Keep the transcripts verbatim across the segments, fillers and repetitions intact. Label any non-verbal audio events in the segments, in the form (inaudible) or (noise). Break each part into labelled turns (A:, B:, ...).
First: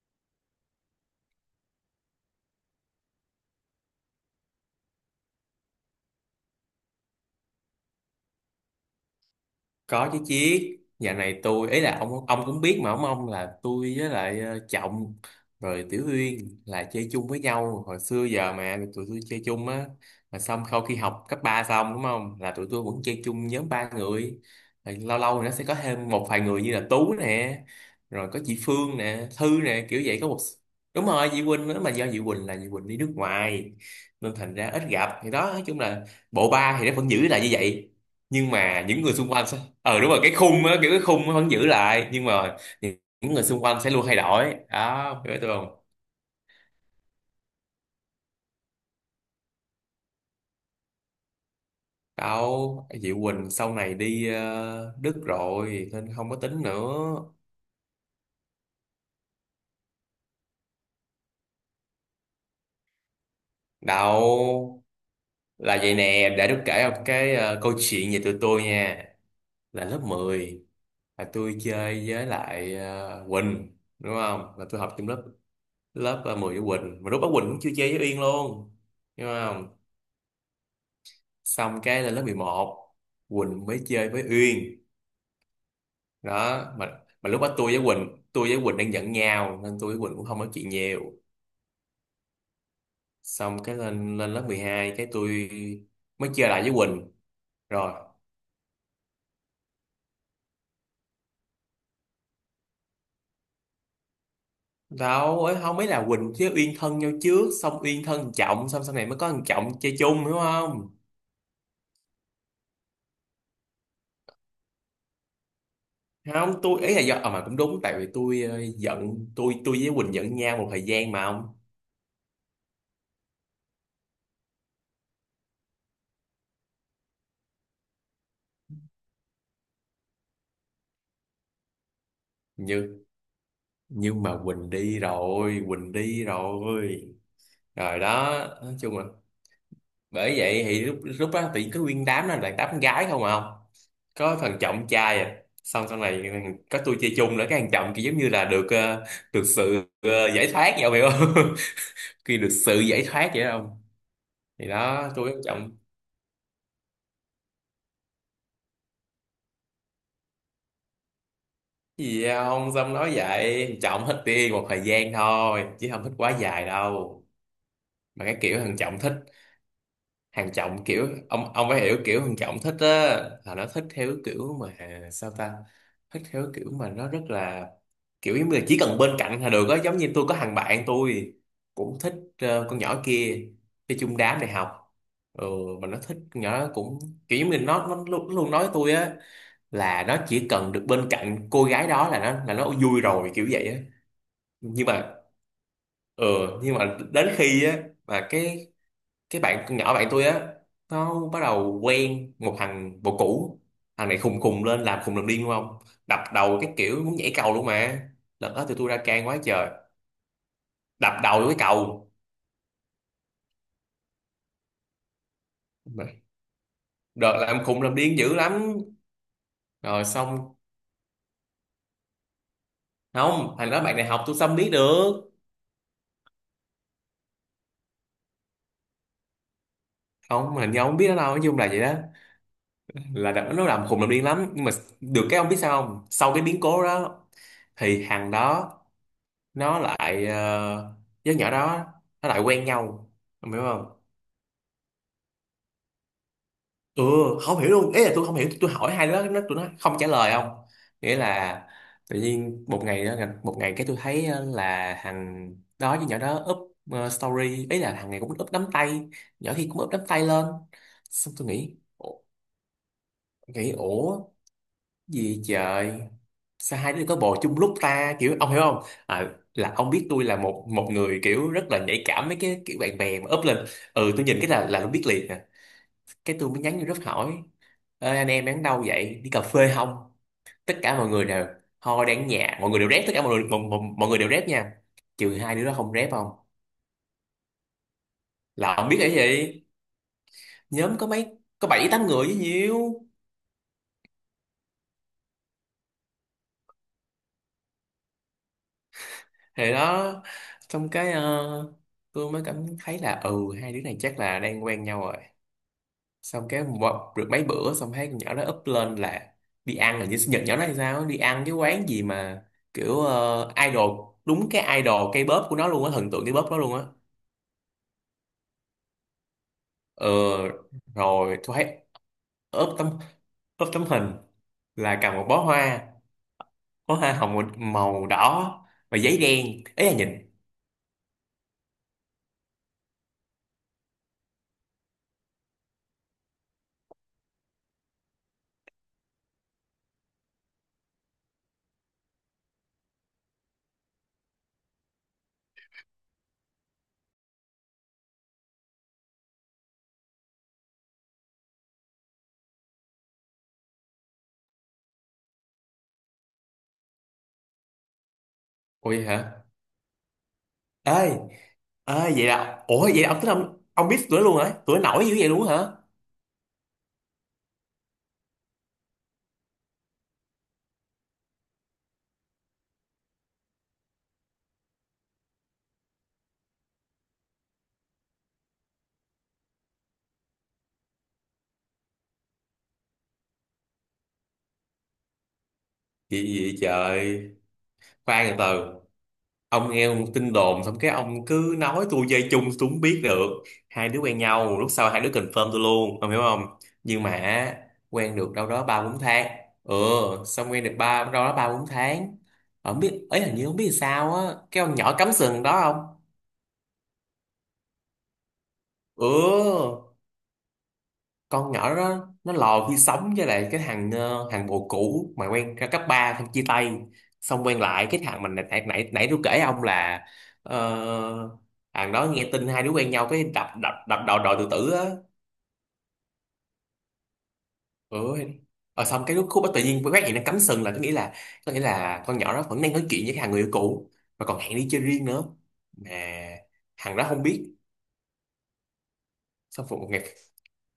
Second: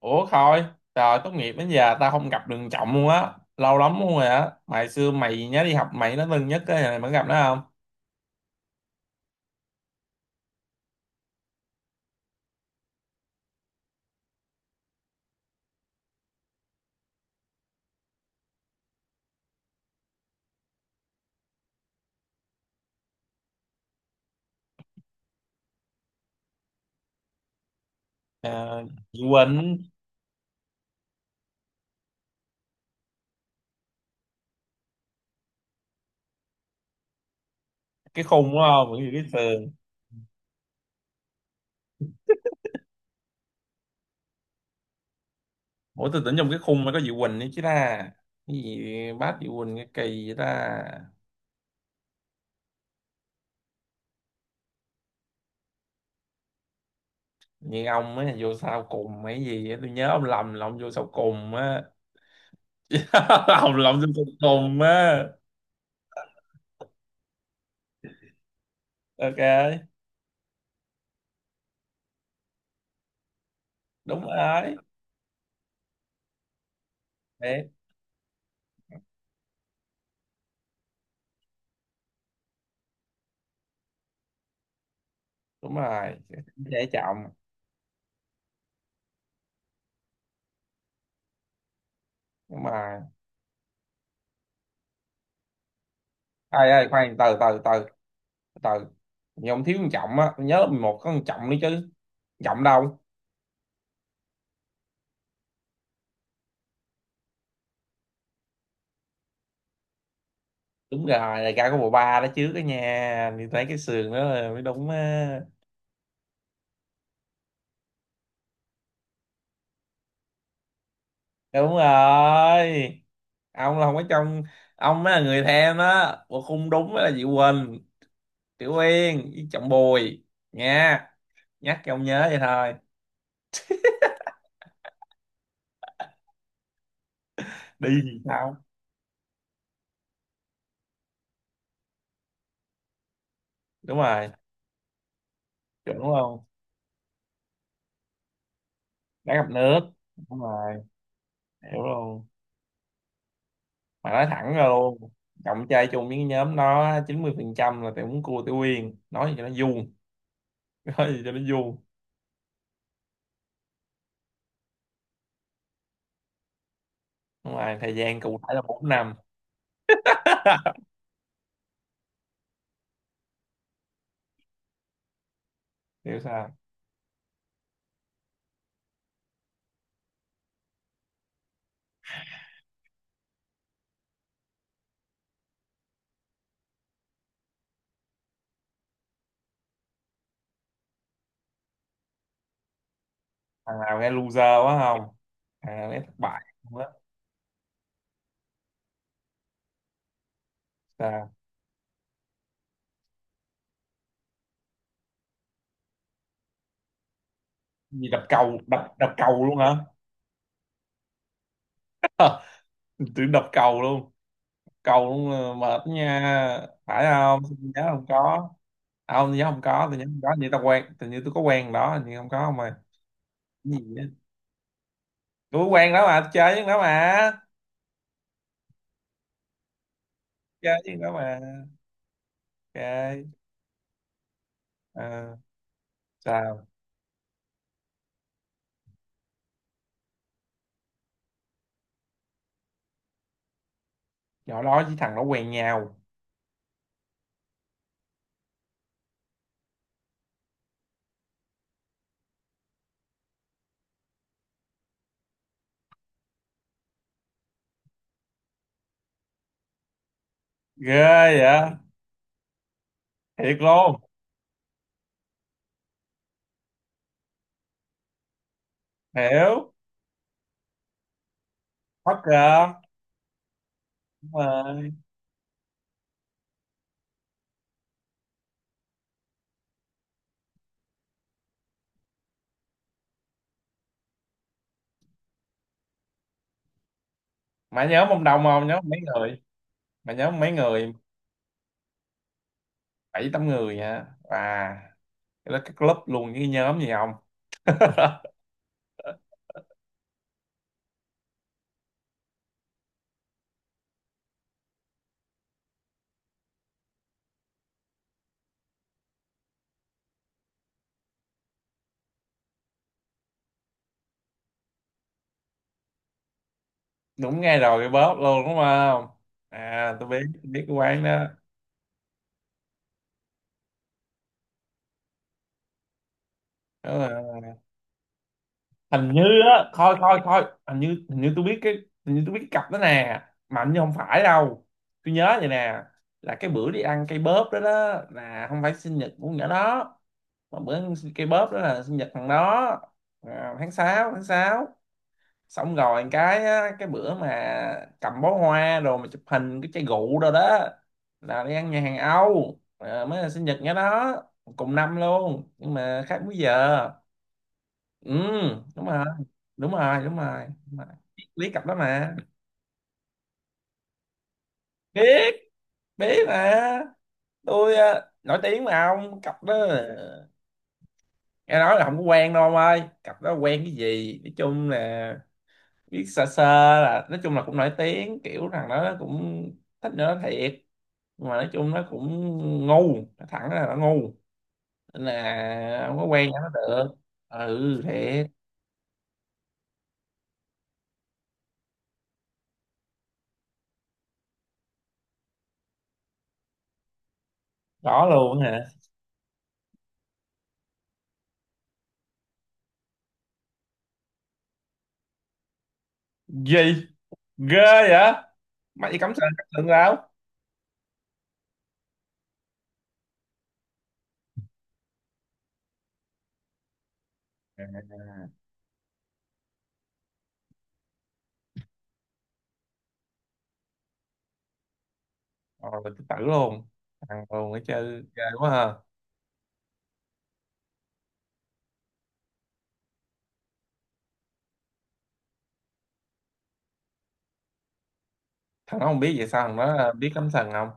A: Ủa Khôi, trời tốt nghiệp đến giờ tao không gặp Đường Trọng luôn á, lâu lắm luôn rồi á. Mày xưa mày nhớ đi học mày nó thân nhất cái này mày gặp nó không?
B: Có chứ chiết. Nhà này tôi ấy là ông ông cũng biết mà ông ông là tôi với lại ờ, Trọng rồi Tiểu Uyên là chơi chung với nhau hồi xưa giờ mà tụi tôi chơi chung á, mà xong sau khi học cấp ba xong đúng không là tụi tôi vẫn chơi chung nhóm ba người, rồi lâu lâu thì nó sẽ có thêm một vài người như là Tú nè, rồi có chị
A: À,
B: Phương
A: Diệu
B: nè Thư
A: Quỳnh,
B: nè kiểu vậy có một. Đúng rồi chị Quỳnh nữa, mà do chị Quỳnh là chị Quỳnh đi nước ngoài nên thành ra ít gặp, thì đó nói chung là bộ ba thì nó vẫn giữ lại như vậy,
A: cái khung
B: nhưng
A: đúng
B: mà
A: không? Vẫn
B: những
A: như
B: người
A: cái
B: xung quanh.
A: sườn.
B: Ờ đúng rồi cái khung á, kiểu cái khung nó vẫn giữ lại nhưng mà những những người xung quanh sẽ luôn thay đổi đó, hiểu tôi không.
A: Ủa tôi tưởng trong cái khung mới có Diệu Quỳnh nữa chứ ta. Cái gì bác Diệu Quỳnh cái kỳ vậy ta.
B: Đâu, Diệu Quỳnh sau này đi ờ, Đức rồi nên không có tính nữa.
A: Như ông ấy là vô sau cùng mấy gì á, tôi nhớ ông lầm là ông vô sau cùng á. (laughs) Ông lầm vô sau cùng
B: Đâu,
A: á.
B: là vậy nè, để tôi kể một cái ờ, câu chuyện về tụi tôi nha.
A: Ok,
B: Là lớp mười, là tôi chơi với lại ờ, Quỳnh đúng
A: đúng
B: không, là
A: rồi.
B: tôi học chung lớp lớp ờ, mười với Quỳnh, mà lúc đó Quỳnh cũng chưa
A: Đấy,
B: chơi với Uyên luôn đúng không. Xong cái là lớp mười một Quỳnh mới chơi với Uyên.
A: đúng rồi.
B: Đó
A: Dễ
B: mà
A: chậm.
B: mà lúc đó tôi với Quỳnh tôi với Quỳnh đang giận nhau nên tôi với Quỳnh cũng không nói chuyện nhiều.
A: Đúng rồi.
B: Xong cái lên lên lớp mười hai cái tôi mới chơi lại
A: ai
B: với
A: ai
B: Quỳnh
A: khoan từ từ từ
B: rồi.
A: từ nhưng ông thiếu con trọng á, tôi nhớ lớp mười một có con trọng nữa chứ. Trọng đâu?
B: Đâu ấy không biết là Quỳnh với Uyên thân nhau trước, xong Uyên thân thằng Trọng, xong sau này mới có thằng Trọng chơi chung hiểu không.
A: Đúng rồi, đại ca có bộ ba đó chứ cái nhà thì thấy cái sườn đó là mới đúng á.
B: Không tôi ý là do à, mà cũng đúng tại vì tôi ờ, giận tôi tôi với Quỳnh giận nhau một thời gian mà không.
A: Đúng rồi, ông là không có trong, ông mới là người thêm đó. Bộ khung đúng mới là chị Quỳnh, Tiểu Uyên với Trọng Bùi nha. Nhắc cho ông nhớ vậy thôi.
B: nhưng nhưng mà Quỳnh đi rồi, Quỳnh đi rồi, rồi
A: Đi thì
B: đó
A: sao?
B: nói chung là bởi vậy thì lúc lúc đó thì có nguyên đám đó là đám con gái không à không,
A: Đúng rồi,
B: có thằng trọng trai à. Xong
A: chuẩn
B: sau này ừ,
A: luôn.
B: có tôi chơi chung nữa, cái thằng trọng kia giống như là được ờ,
A: Đá
B: được
A: gặp nước.
B: sự ờ,
A: Đúng
B: giải thoát
A: rồi,
B: vậy ông hiểu không.
A: hiểu luôn.
B: (laughs) Khi được sự giải thoát vậy đó ông,
A: Mà nói thẳng ra
B: thì đó
A: luôn,
B: tôi với thằng
A: cộng
B: trọng.
A: chơi chung với cái nhóm nó chín mươi phần trăm là tụi muốn cua tụi Uyên, nói gì cho nó vuông. (laughs) Nói gì cho nó vuông.
B: "Cái gì vậy ông xong nói vậy, thằng trọng thích đi một thời gian thôi chứ không thích quá dài đâu.
A: Nhưng mà thời gian
B: Mà cái
A: cụ thể
B: kiểu
A: là
B: thằng
A: bốn
B: trọng thích,
A: năm
B: Hàng
A: (laughs)
B: Trọng kiểu ông ông phải hiểu, kiểu Hàng Trọng thích á, là nó thích theo kiểu mà sao ta,
A: Hiểu
B: thích theo
A: sao?
B: kiểu mà nó rất là kiểu giống như là chỉ cần bên cạnh là được á. Giống như tôi có thằng bạn tôi cũng thích ờ, con nhỏ kia chơi chung đám đại học, ừ, mà nó thích con nhỏ đó cũng kiểu giống như nó nó luôn, luôn nói với tôi á, là nó chỉ cần được bên cạnh cô gái đó là nó là nó vui rồi kiểu vậy á.
A: Thằng nào nghe loser quá
B: Nhưng
A: không,
B: mà,
A: thằng nào nghe thất
B: ừ,
A: bại
B: nhưng
A: không á?
B: mà đến khi á, mà cái cái bạn con nhỏ bạn tôi á nó
A: Sao?
B: bắt đầu quen một thằng bồ cũ, thằng này khùng khùng lên làm khùng làm điên đúng không, đập đầu cái kiểu muốn nhảy cầu luôn
A: Gì,
B: mà.
A: đập
B: Lần
A: cầu?
B: đó tụi
A: đập
B: tôi ra
A: đập
B: can quá
A: cầu luôn
B: trời,
A: hả?
B: đập đầu vô cái cầu,
A: (laughs) Tưởng đập cầu luôn. Cầu luôn là mệt nha, phải
B: đợt
A: không? Tôi
B: làm khùng
A: nhớ
B: làm
A: không
B: điên dữ
A: có.
B: lắm
A: À, không, tôi nhớ không có, tôi nhớ
B: rồi
A: không có. Như
B: xong.
A: tao quen tự nhiên tôi có quen đó, nhưng không có, không mà.
B: Không thằng
A: Cái
B: đó
A: gì
B: bạn
A: á?
B: đại học tôi xâm biết được,
A: Tôi có quen đó mà, tôi chơi với nó mà.
B: không hình như
A: Chơi chứ
B: ông biết
A: có
B: nó đâu
A: mà,
B: nói chung là vậy đó,
A: chơi.
B: là đợt đó nó làm khùng làm điên lắm nhưng mà được
A: Ờ,
B: cái ông biết sao không, sau cái biến
A: sao?
B: cố đó thì thằng đó nó lại ờ, với nhỏ đó nó lại quen nhau. Ông hiểu không.
A: Nhỏ đó với thằng nó quen nhau?
B: Ừ, không hiểu luôn ý là tôi không hiểu, tôi hỏi hai đứa nó tụi nó không trả lời không, nghĩa là tự nhiên một ngày đó, một ngày cái tôi thấy ờ, là thằng đó với nhỏ đó up ờ, story, ý là thằng này cũng up nắm tay, nhỏ kia cũng up nắm tay lên.
A: Ghê
B: Xong tôi nghĩ
A: vậy.
B: ủa-
A: Thiệt
B: nghĩ
A: luôn.
B: ủa- gì trời, sao hai đứa có bồ chung lúc ta kiểu ông hiểu không. À,
A: Hiểu.
B: là ông biết tôi là một một người kiểu rất là nhạy
A: Bất
B: cảm mấy cái
A: ngờ.
B: kiểu bạn bè mà up lên. Ừ tôi
A: Đúng
B: nhìn cái là là tôi
A: rồi.
B: biết liền. Cái tôi mới nhắn vô group hỏi, ê, anh em đang đâu vậy đi cà phê không, tất cả mọi người đều thôi đang ở nhà mọi người đều rep, tất cả mọi người mọi, mọi, mọi người đều rep nha, trừ hai đứa đó không rep không,
A: Mà nhớ mông đồng, không
B: là
A: nhớ
B: không biết
A: mấy
B: cái
A: người.
B: gì.
A: Mà nhớ mấy người.
B: Nhóm có mấy có bảy tám người với nhiêu.
A: Bảy tám người hả? Và cái đó cái club luôn với cái nhóm gì không?
B: Thì đó xong cái ờ, tôi mới cảm thấy là ừ hai đứa này chắc là đang quen nhau rồi. Xong cái một, được mấy bữa xong thấy con nhỏ đó up lên là đi ăn, là như sinh nhật nhỏ đó hay sao á, đi ăn cái quán gì mà kiểu ờ, idol, đúng cái idol cây bóp của nó luôn á, thần tượng cây bóp đó luôn á.
A: Đúng ngay rồi, cái bóp luôn đúng không. À
B: ờ
A: tôi biết, tôi biết cái quán đó.
B: Rồi tôi thấy up tấm up tấm hình là cầm một bó hoa, bó
A: Đúng
B: hoa
A: rồi.
B: hồng màu đỏ và
A: Hình
B: giấy
A: như,
B: đen,
A: á
B: ấy là
A: thôi thôi
B: nhìn.
A: thôi, hình như, hình như tôi biết cái, hình như tôi biết cái cặp đó nè. Mà hình như không phải đâu. Tôi nhớ vậy nè, là cái bữa đi ăn cây bóp đó đó, là không phải sinh nhật của nhỏ đó. Mà bữa ăn cây bóp đó là sinh nhật thằng đó, à, tháng sáu tháng sáu. Xong rồi cái á, cái bữa mà cầm bó hoa rồi mà chụp hình cái chai rượu rồi đó, là đi ăn nhà hàng Âu, à, mới là sinh nhật nhỏ đó. Cùng năm luôn nhưng mà khác múi giờ. Ừ, đúng rồi.
B: Ôi hả,
A: Đúng rồi đúng rồi đúng rồi.
B: ơi
A: Lý cặp đó
B: ơi
A: mà.
B: vậy là ủa vậy là ông tính ông ông biết tụi nó luôn hả, tụi nó nổi dữ vậy
A: biết
B: luôn hả.
A: biết mà, tôi ờ, nổi tiếng mà ông, cặp đó ờ, nghe nói là không có quen đâu ông ơi. Cặp đó quen cái gì, nói chung là biết sơ sơ. Là nói chung là cũng nổi tiếng, kiểu thằng đó nó cũng thích nữa thiệt. Nhưng mà nói chung nó cũng ngu, nó thẳng là nó ngu, nên là không có
B: vậy,
A: quen cho nó
B: vậy
A: được.
B: trời.
A: Ừ, thiệt.
B: Khoan từ từ, ông nghe một tin đồn xong cái ông cứ nói tôi dây chung, tôi không biết được. Hai đứa quen nhau lúc sau hai đứa confirm tôi luôn ông hiểu không. Nhưng mà
A: Rõ
B: quen được
A: luôn
B: đâu
A: hả?
B: đó ba bốn tháng, ừ, xong quen được ba đâu đó ba bốn tháng không biết ấy, hình như không biết sao á, cái ông nhỏ cắm sừng đó không.
A: Gì, ghê vậy. Mày đi cắm sừng, cắm sừng
B: Ừ. Con nhỏ đó nó lò khi sống với lại cái thằng ờ, thằng bồ cũ mà quen ra cấp ba xong chia tay, xong quen lại cái thằng
A: đâu?
B: mình nãy nãy nãy nãy tôi kể ông là ờ, thằng đó nghe tin hai đứa quen nhau cái đập đập đập đầu đòi tự tử á.
A: Rồi là tự tử luôn. Thằng luôn ấy chơi
B: Ừ.
A: ghê quá ha.
B: Ờ, xong cái lúc khúc đó tự nhiên phát hiện nó cắm sừng là có nghĩa là có nghĩa là con nhỏ đó vẫn đang nói chuyện với cái thằng người yêu cũ và còn hẹn đi chơi riêng nữa, mà thằng đó không biết.
A: Thằng nó không biết vậy sao, thằng
B: Xong
A: nó
B: một
A: ờ, biết
B: ngày
A: cắm sừng không?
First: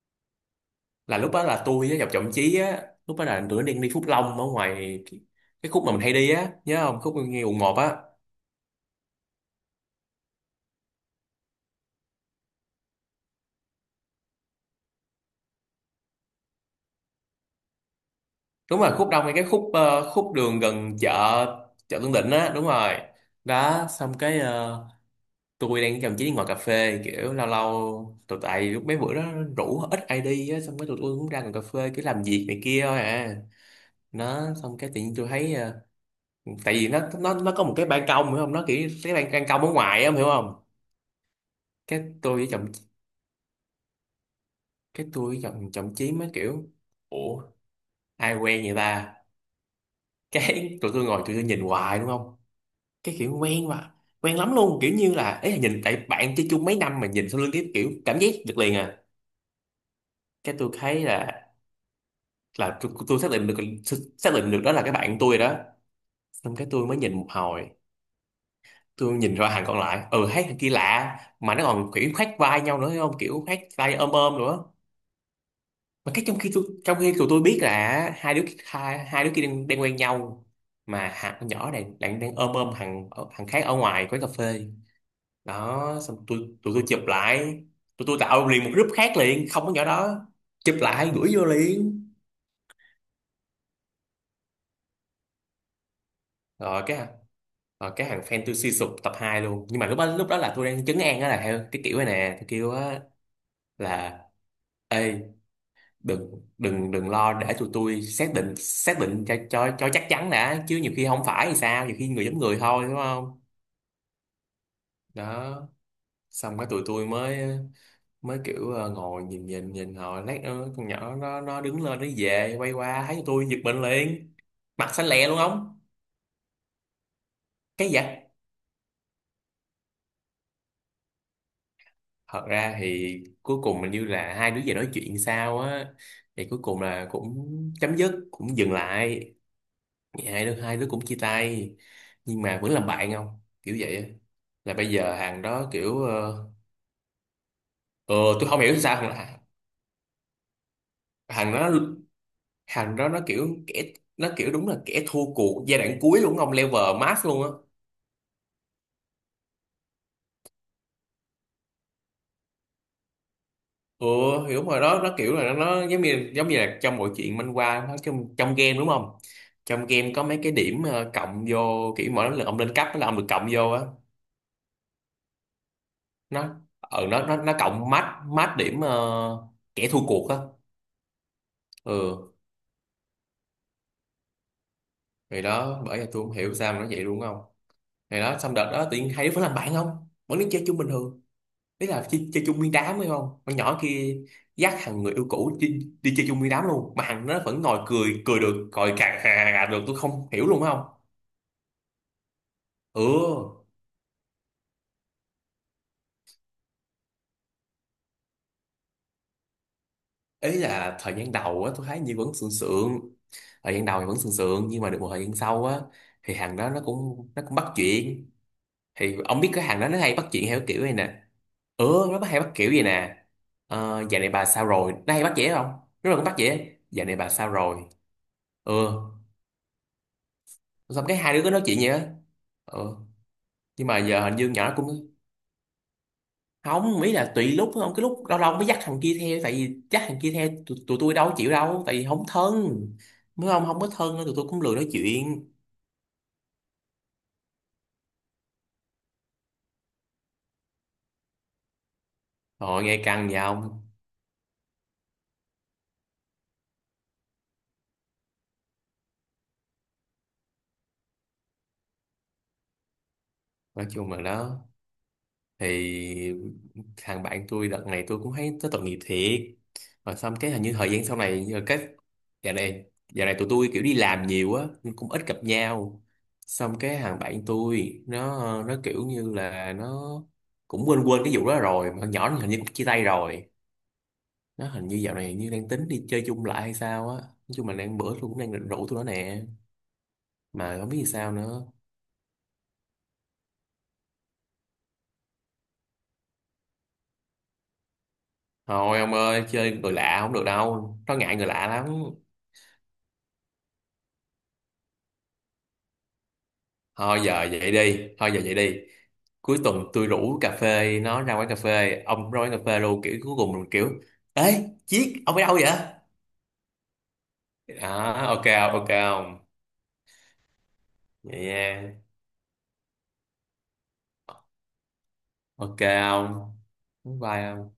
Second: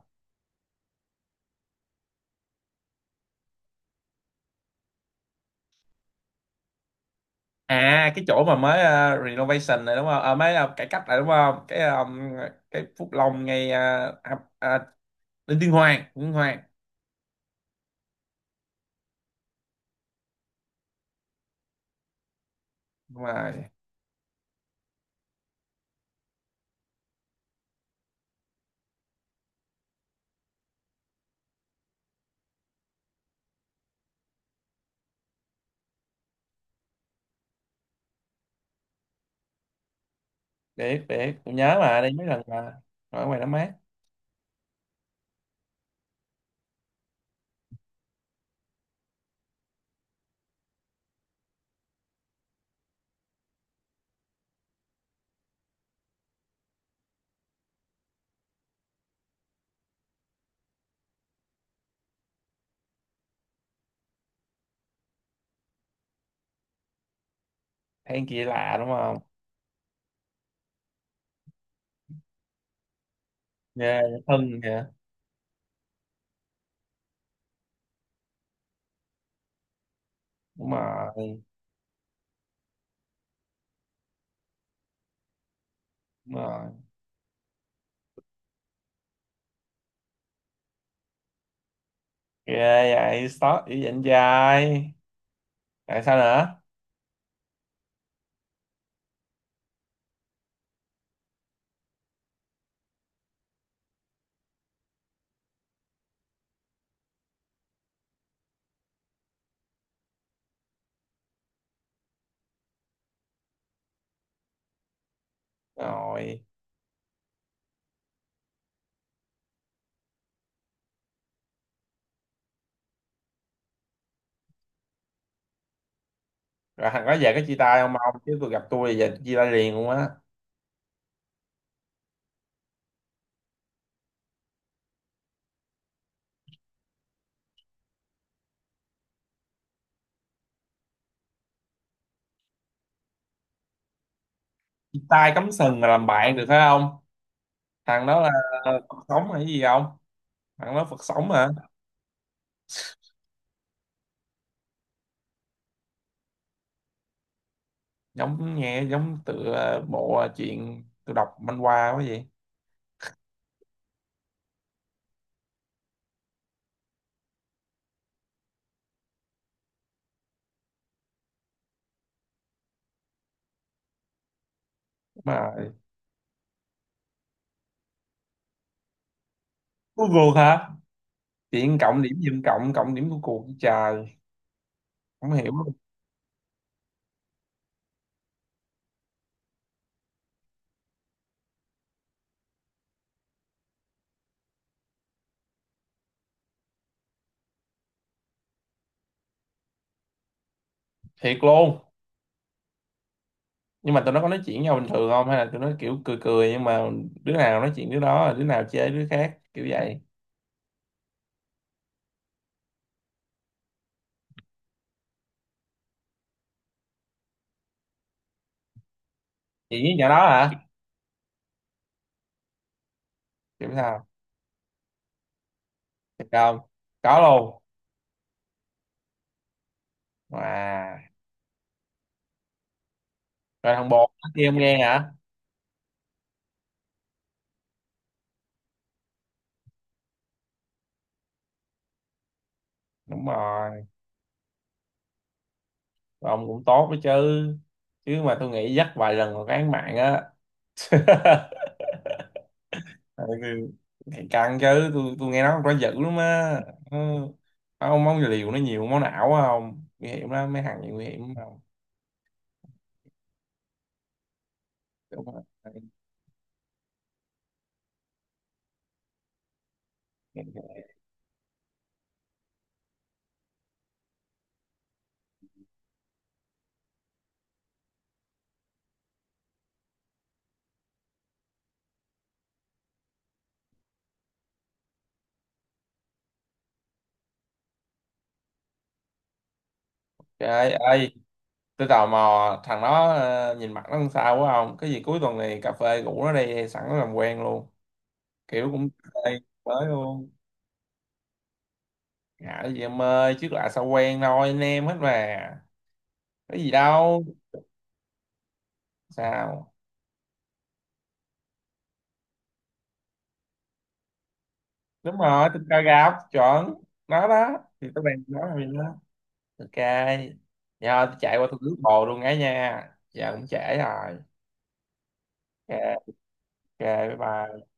B: là lúc đó là tôi với Ngọc Trọng Chí á, lúc đó là tụi nó đang đi Phúc Long ở ngoài cái, cái khúc mà mình hay đi á nhớ không, khúc ngay quận
A: À
B: một á,
A: cái chỗ mà mới ờ, renovation này đúng không, à, mới ờ, cải cách này đúng không, cái ờ, cái Phúc Long ngay ờ, à, à, Đinh Tiên Hoàng, Đinh Tiên Hoàng.
B: đúng rồi khúc đông ngay cái khúc ờ, khúc đường gần chợ chợ Tân Định á, đúng rồi.
A: Đúng rồi.
B: Đó xong cái ờ, tôi đang với Trọng Chí đi ngồi cà phê kiểu lâu lâu tụi tại lúc mấy bữa đó rủ ít ai đi á, xong cái tụi tôi cũng ra ngồi cà phê cứ làm việc này kia thôi à, nó xong cái tự nhiên tôi thấy ờ, tại vì nó nó nó có một cái ban công hiểu không, nó kiểu cái ban, ban công ở ngoài á em hiểu không.
A: Biết biết, tôi nhớ mà,
B: Cái
A: đi mấy
B: tôi
A: lần
B: với chồng,
A: mà. Ở ngoài nó mát.
B: cái tôi giọng trọng chí mới kiểu ủa ai quen vậy ta. (laughs) Cái tụi tôi ngồi tụi tôi nhìn hoài đúng không, cái kiểu quen mà, quen lắm luôn kiểu như là ấy là nhìn tại bạn chơi chung mấy năm mà nhìn sau lưng cái kiểu cảm giác được liền à. Cái tôi thấy là là tôi, tôi xác định được, xác định được đó là cái bạn tôi rồi đó. Xong cái tôi mới nhìn một hồi,
A: Than kia lạ đúng
B: tôi
A: không.
B: nhìn ra hàng còn lại ừ thấy thằng kia lạ mà nó còn kiểu khoác vai nhau nữa thấy không, kiểu khoác tay
A: Ghê.
B: ôm ôm
A: Thân
B: nữa,
A: kìa.
B: mà cái trong khi tôi trong khi tụi tôi biết là hai đứa hai, hai đứa kia đang, đang quen nhau,
A: Đúng
B: mà hạt
A: rồi.
B: con nhỏ này đang đang ôm ôm thằng thằng khác ở ngoài quán cà phê. Đó xong
A: Đúng
B: tôi
A: rồi.
B: tụi tôi chụp lại, tụi tôi tạo liền một group khác liền không có nhỏ đó, chụp lại gửi vô liền.
A: Ghê vậy, stop dữ vậy anh trai. Tại sao nữa?
B: Rồi cái rồi cái thằng fan tôi suy sụp tập hai luôn, nhưng mà lúc đó lúc đó là tôi đang trấn an đó, là theo cái kiểu này nè tôi kêu á là ê, đừng đừng đừng lo để tụi tôi xác định xác định cho cho cho chắc chắn đã chứ nhiều khi không phải thì sao, nhiều khi người giống người thôi đúng không. Đó
A: Rồi.
B: xong cái tụi tôi mới mới kiểu ờ, ngồi nhìn nhìn nhìn họ, lát nữa con nhỏ nó nó đứng Lên nó về, quay qua thấy tôi giật mình liền, mặt xanh lè luôn không?
A: Rồi thằng đó về có chia tay
B: Cái gì
A: không ông,
B: vậy?
A: chứ tôi gặp tôi giờ chia tay liền luôn á.
B: Thật ra thì cuối cùng mình như là hai đứa về nói chuyện sao á, thì cuối cùng là cũng chấm dứt, cũng dừng lại. Thì hai đứa hai đứa cũng chia tay nhưng mà vẫn làm bạn không, kiểu vậy á. Là bây
A: Chia
B: giờ
A: tay
B: hàng
A: cắm
B: đó
A: sừng mà
B: kiểu
A: làm bạn được
B: ờ
A: phải không? Thằng
B: ờ,
A: đó là
B: tôi không hiểu
A: Phật
B: sao
A: sống
B: là
A: hay gì không? Thằng đó Phật sống hả?
B: hàng đó, hàng đó nó kiểu kẻ, nó kiểu đúng là kẻ thua cuộc giai đoạn cuối luôn, ông level max luôn á.
A: Giống nghe giống tựa bộ chuyện tôi đọc manh qua quá vậy.
B: Ừ, hiểu mà đó, nó kiểu là nó, nó giống như giống như là trong mọi chuyện manh qua, nó trong trong game đúng không? Trong game có mấy cái điểm ờ, cộng vô, kiểu mỗi lần ông lên cấp là ông được cộng vô á.
A: Mà
B: Nó ờ nó nó nó cộng mát mát điểm ờ, kẻ thua
A: Cuối
B: cuộc
A: cuộc
B: á.
A: hả? Chuyện cộng điểm
B: Ừ.
A: giùm, cộng cộng điểm của cuộc trời. Không
B: Ngày
A: hiểu.
B: đó bởi vì tôi không hiểu sao mà nó vậy luôn không. Ngày đó xong đợt đó tự nhiên hai đứa vẫn làm bạn không, vẫn đi chơi chung bình thường. Đấy là chơi, chơi chung nguyên đám hay không. Con nhỏ kia dắt thằng người yêu cũ đi, đi chơi chung nguyên đám luôn. Mà thằng nó vẫn ngồi cười, cười được, cười cà cà cà được. Tôi không hiểu luôn không.
A: Thiệt luôn.
B: Ừ.
A: Nhưng mà tụi nó có nói chuyện với nhau bình thường không, hay là tụi nó kiểu cười cười nhưng mà đứa nào nói chuyện đứa đó, đứa nào chê đứa khác kiểu vậy.
B: Ý là thời gian đầu á tôi thấy như vẫn sượng sượng. Thời gian đầu thì vẫn sượng sượng, nhưng mà được một thời gian sau á thì thằng đó nó cũng nó cũng bắt chuyện. Thì ông biết cái thằng
A: Chuyện
B: đó
A: với
B: nó
A: nhỏ
B: hay bắt
A: đó
B: chuyện
A: hả?
B: theo kiểu này nè. Ừ, nó bắt, hay bắt kiểu gì nè?
A: Kiểu
B: Ờ,
A: sao?
B: dạo này bà sao rồi, nó hay bắt dễ không. Nó là cũng
A: Thiệt
B: bắt
A: không?
B: dễ, dạo này
A: Có
B: bà sao
A: luôn.
B: rồi. Ừ.
A: Wow.
B: Xong cái hai đứa cứ nói chuyện vậy á. Ừ,
A: Rồi
B: nhưng
A: thằng
B: mà
A: bồ
B: giờ hình
A: kia
B: như
A: ông
B: nhỏ nó
A: nghe hả?
B: cũng không, ý là tùy lúc không, cái lúc lâu lâu mới dắt thằng kia theo, tại vì dắt thằng kia theo tụi, tụi tôi đâu có chịu đâu, tại vì không thân
A: Đúng
B: mới không, không
A: rồi.
B: có thân nữa tụi tôi cũng lười nói chuyện.
A: Ông cũng tốt đó chứ. Chứ mà tôi nghĩ dắt vài lần còn án mạng á. (laughs)
B: Rồi nghe
A: Ừ,
B: căng vậy không.
A: thì căng chứ, tôi tôi nghe nói con quá dữ lắm á. Ừ. Ông món liều nó nhiều máu não á không? Nguy hiểm lắm, mấy thằng này nguy hiểm lắm, không?
B: Nói chung là đó,
A: Đúng rồi.
B: thì thằng bạn tôi đợt này tôi cũng thấy nó tội nghiệp thiệt. Rồi xong cái hình như thời gian sau này nhờ cái dạo này, dạo này tụi tôi kiểu đi làm nhiều á nên cũng ít gặp nhau. Xong cái thằng bạn tôi nó nó kiểu như là nó cũng quên, quên cái vụ đó rồi, mà con nhỏ nó hình như cũng chia tay rồi. Nó hình như dạo này như đang tính đi chơi chung lại hay sao á. Nói chung là đang bữa tôi cũng đang định rủ tụi nó nè,
A: Trời
B: mà không biết vì
A: ơi,
B: sao nữa.
A: tôi tò mò thằng đó ờ, nhìn mặt nó làm sao quá không? Cái gì cuối tuần này cà phê rủ nó đi sẵn nó làm quen luôn. Kiểu cũng
B: Thôi
A: cà
B: ông
A: phê
B: ơi, chơi
A: mới
B: người lạ
A: luôn.
B: không được đâu, nó ngại người lạ lắm.
A: Dạ gì em ơi, trước lạ sao quen thôi, anh em hết mà. Có gì
B: Thôi
A: đâu.
B: giờ vậy đi, thôi giờ vậy đi, cuối
A: Sao?
B: tuần tôi rủ cà phê, nó ra quán cà phê, ông ra quán cà phê luôn, kiểu cuối cùng mình kiểu: ê
A: Đúng
B: chiếc ông ở
A: rồi,
B: đâu
A: tình
B: vậy.
A: cờ gặp, chuẩn. Nó đó. Thì tôi
B: Đó,
A: bạn
B: ok
A: nói rồi
B: không, ok
A: đó.
B: không?
A: Ok. Nhờ tôi chạy
B: Vậy
A: qua tôi rước
B: nha,
A: bồ luôn ấy nha. Giờ cũng trễ rồi.
B: ok
A: Ok,
B: không?
A: ok, bye bye.
B: Bye.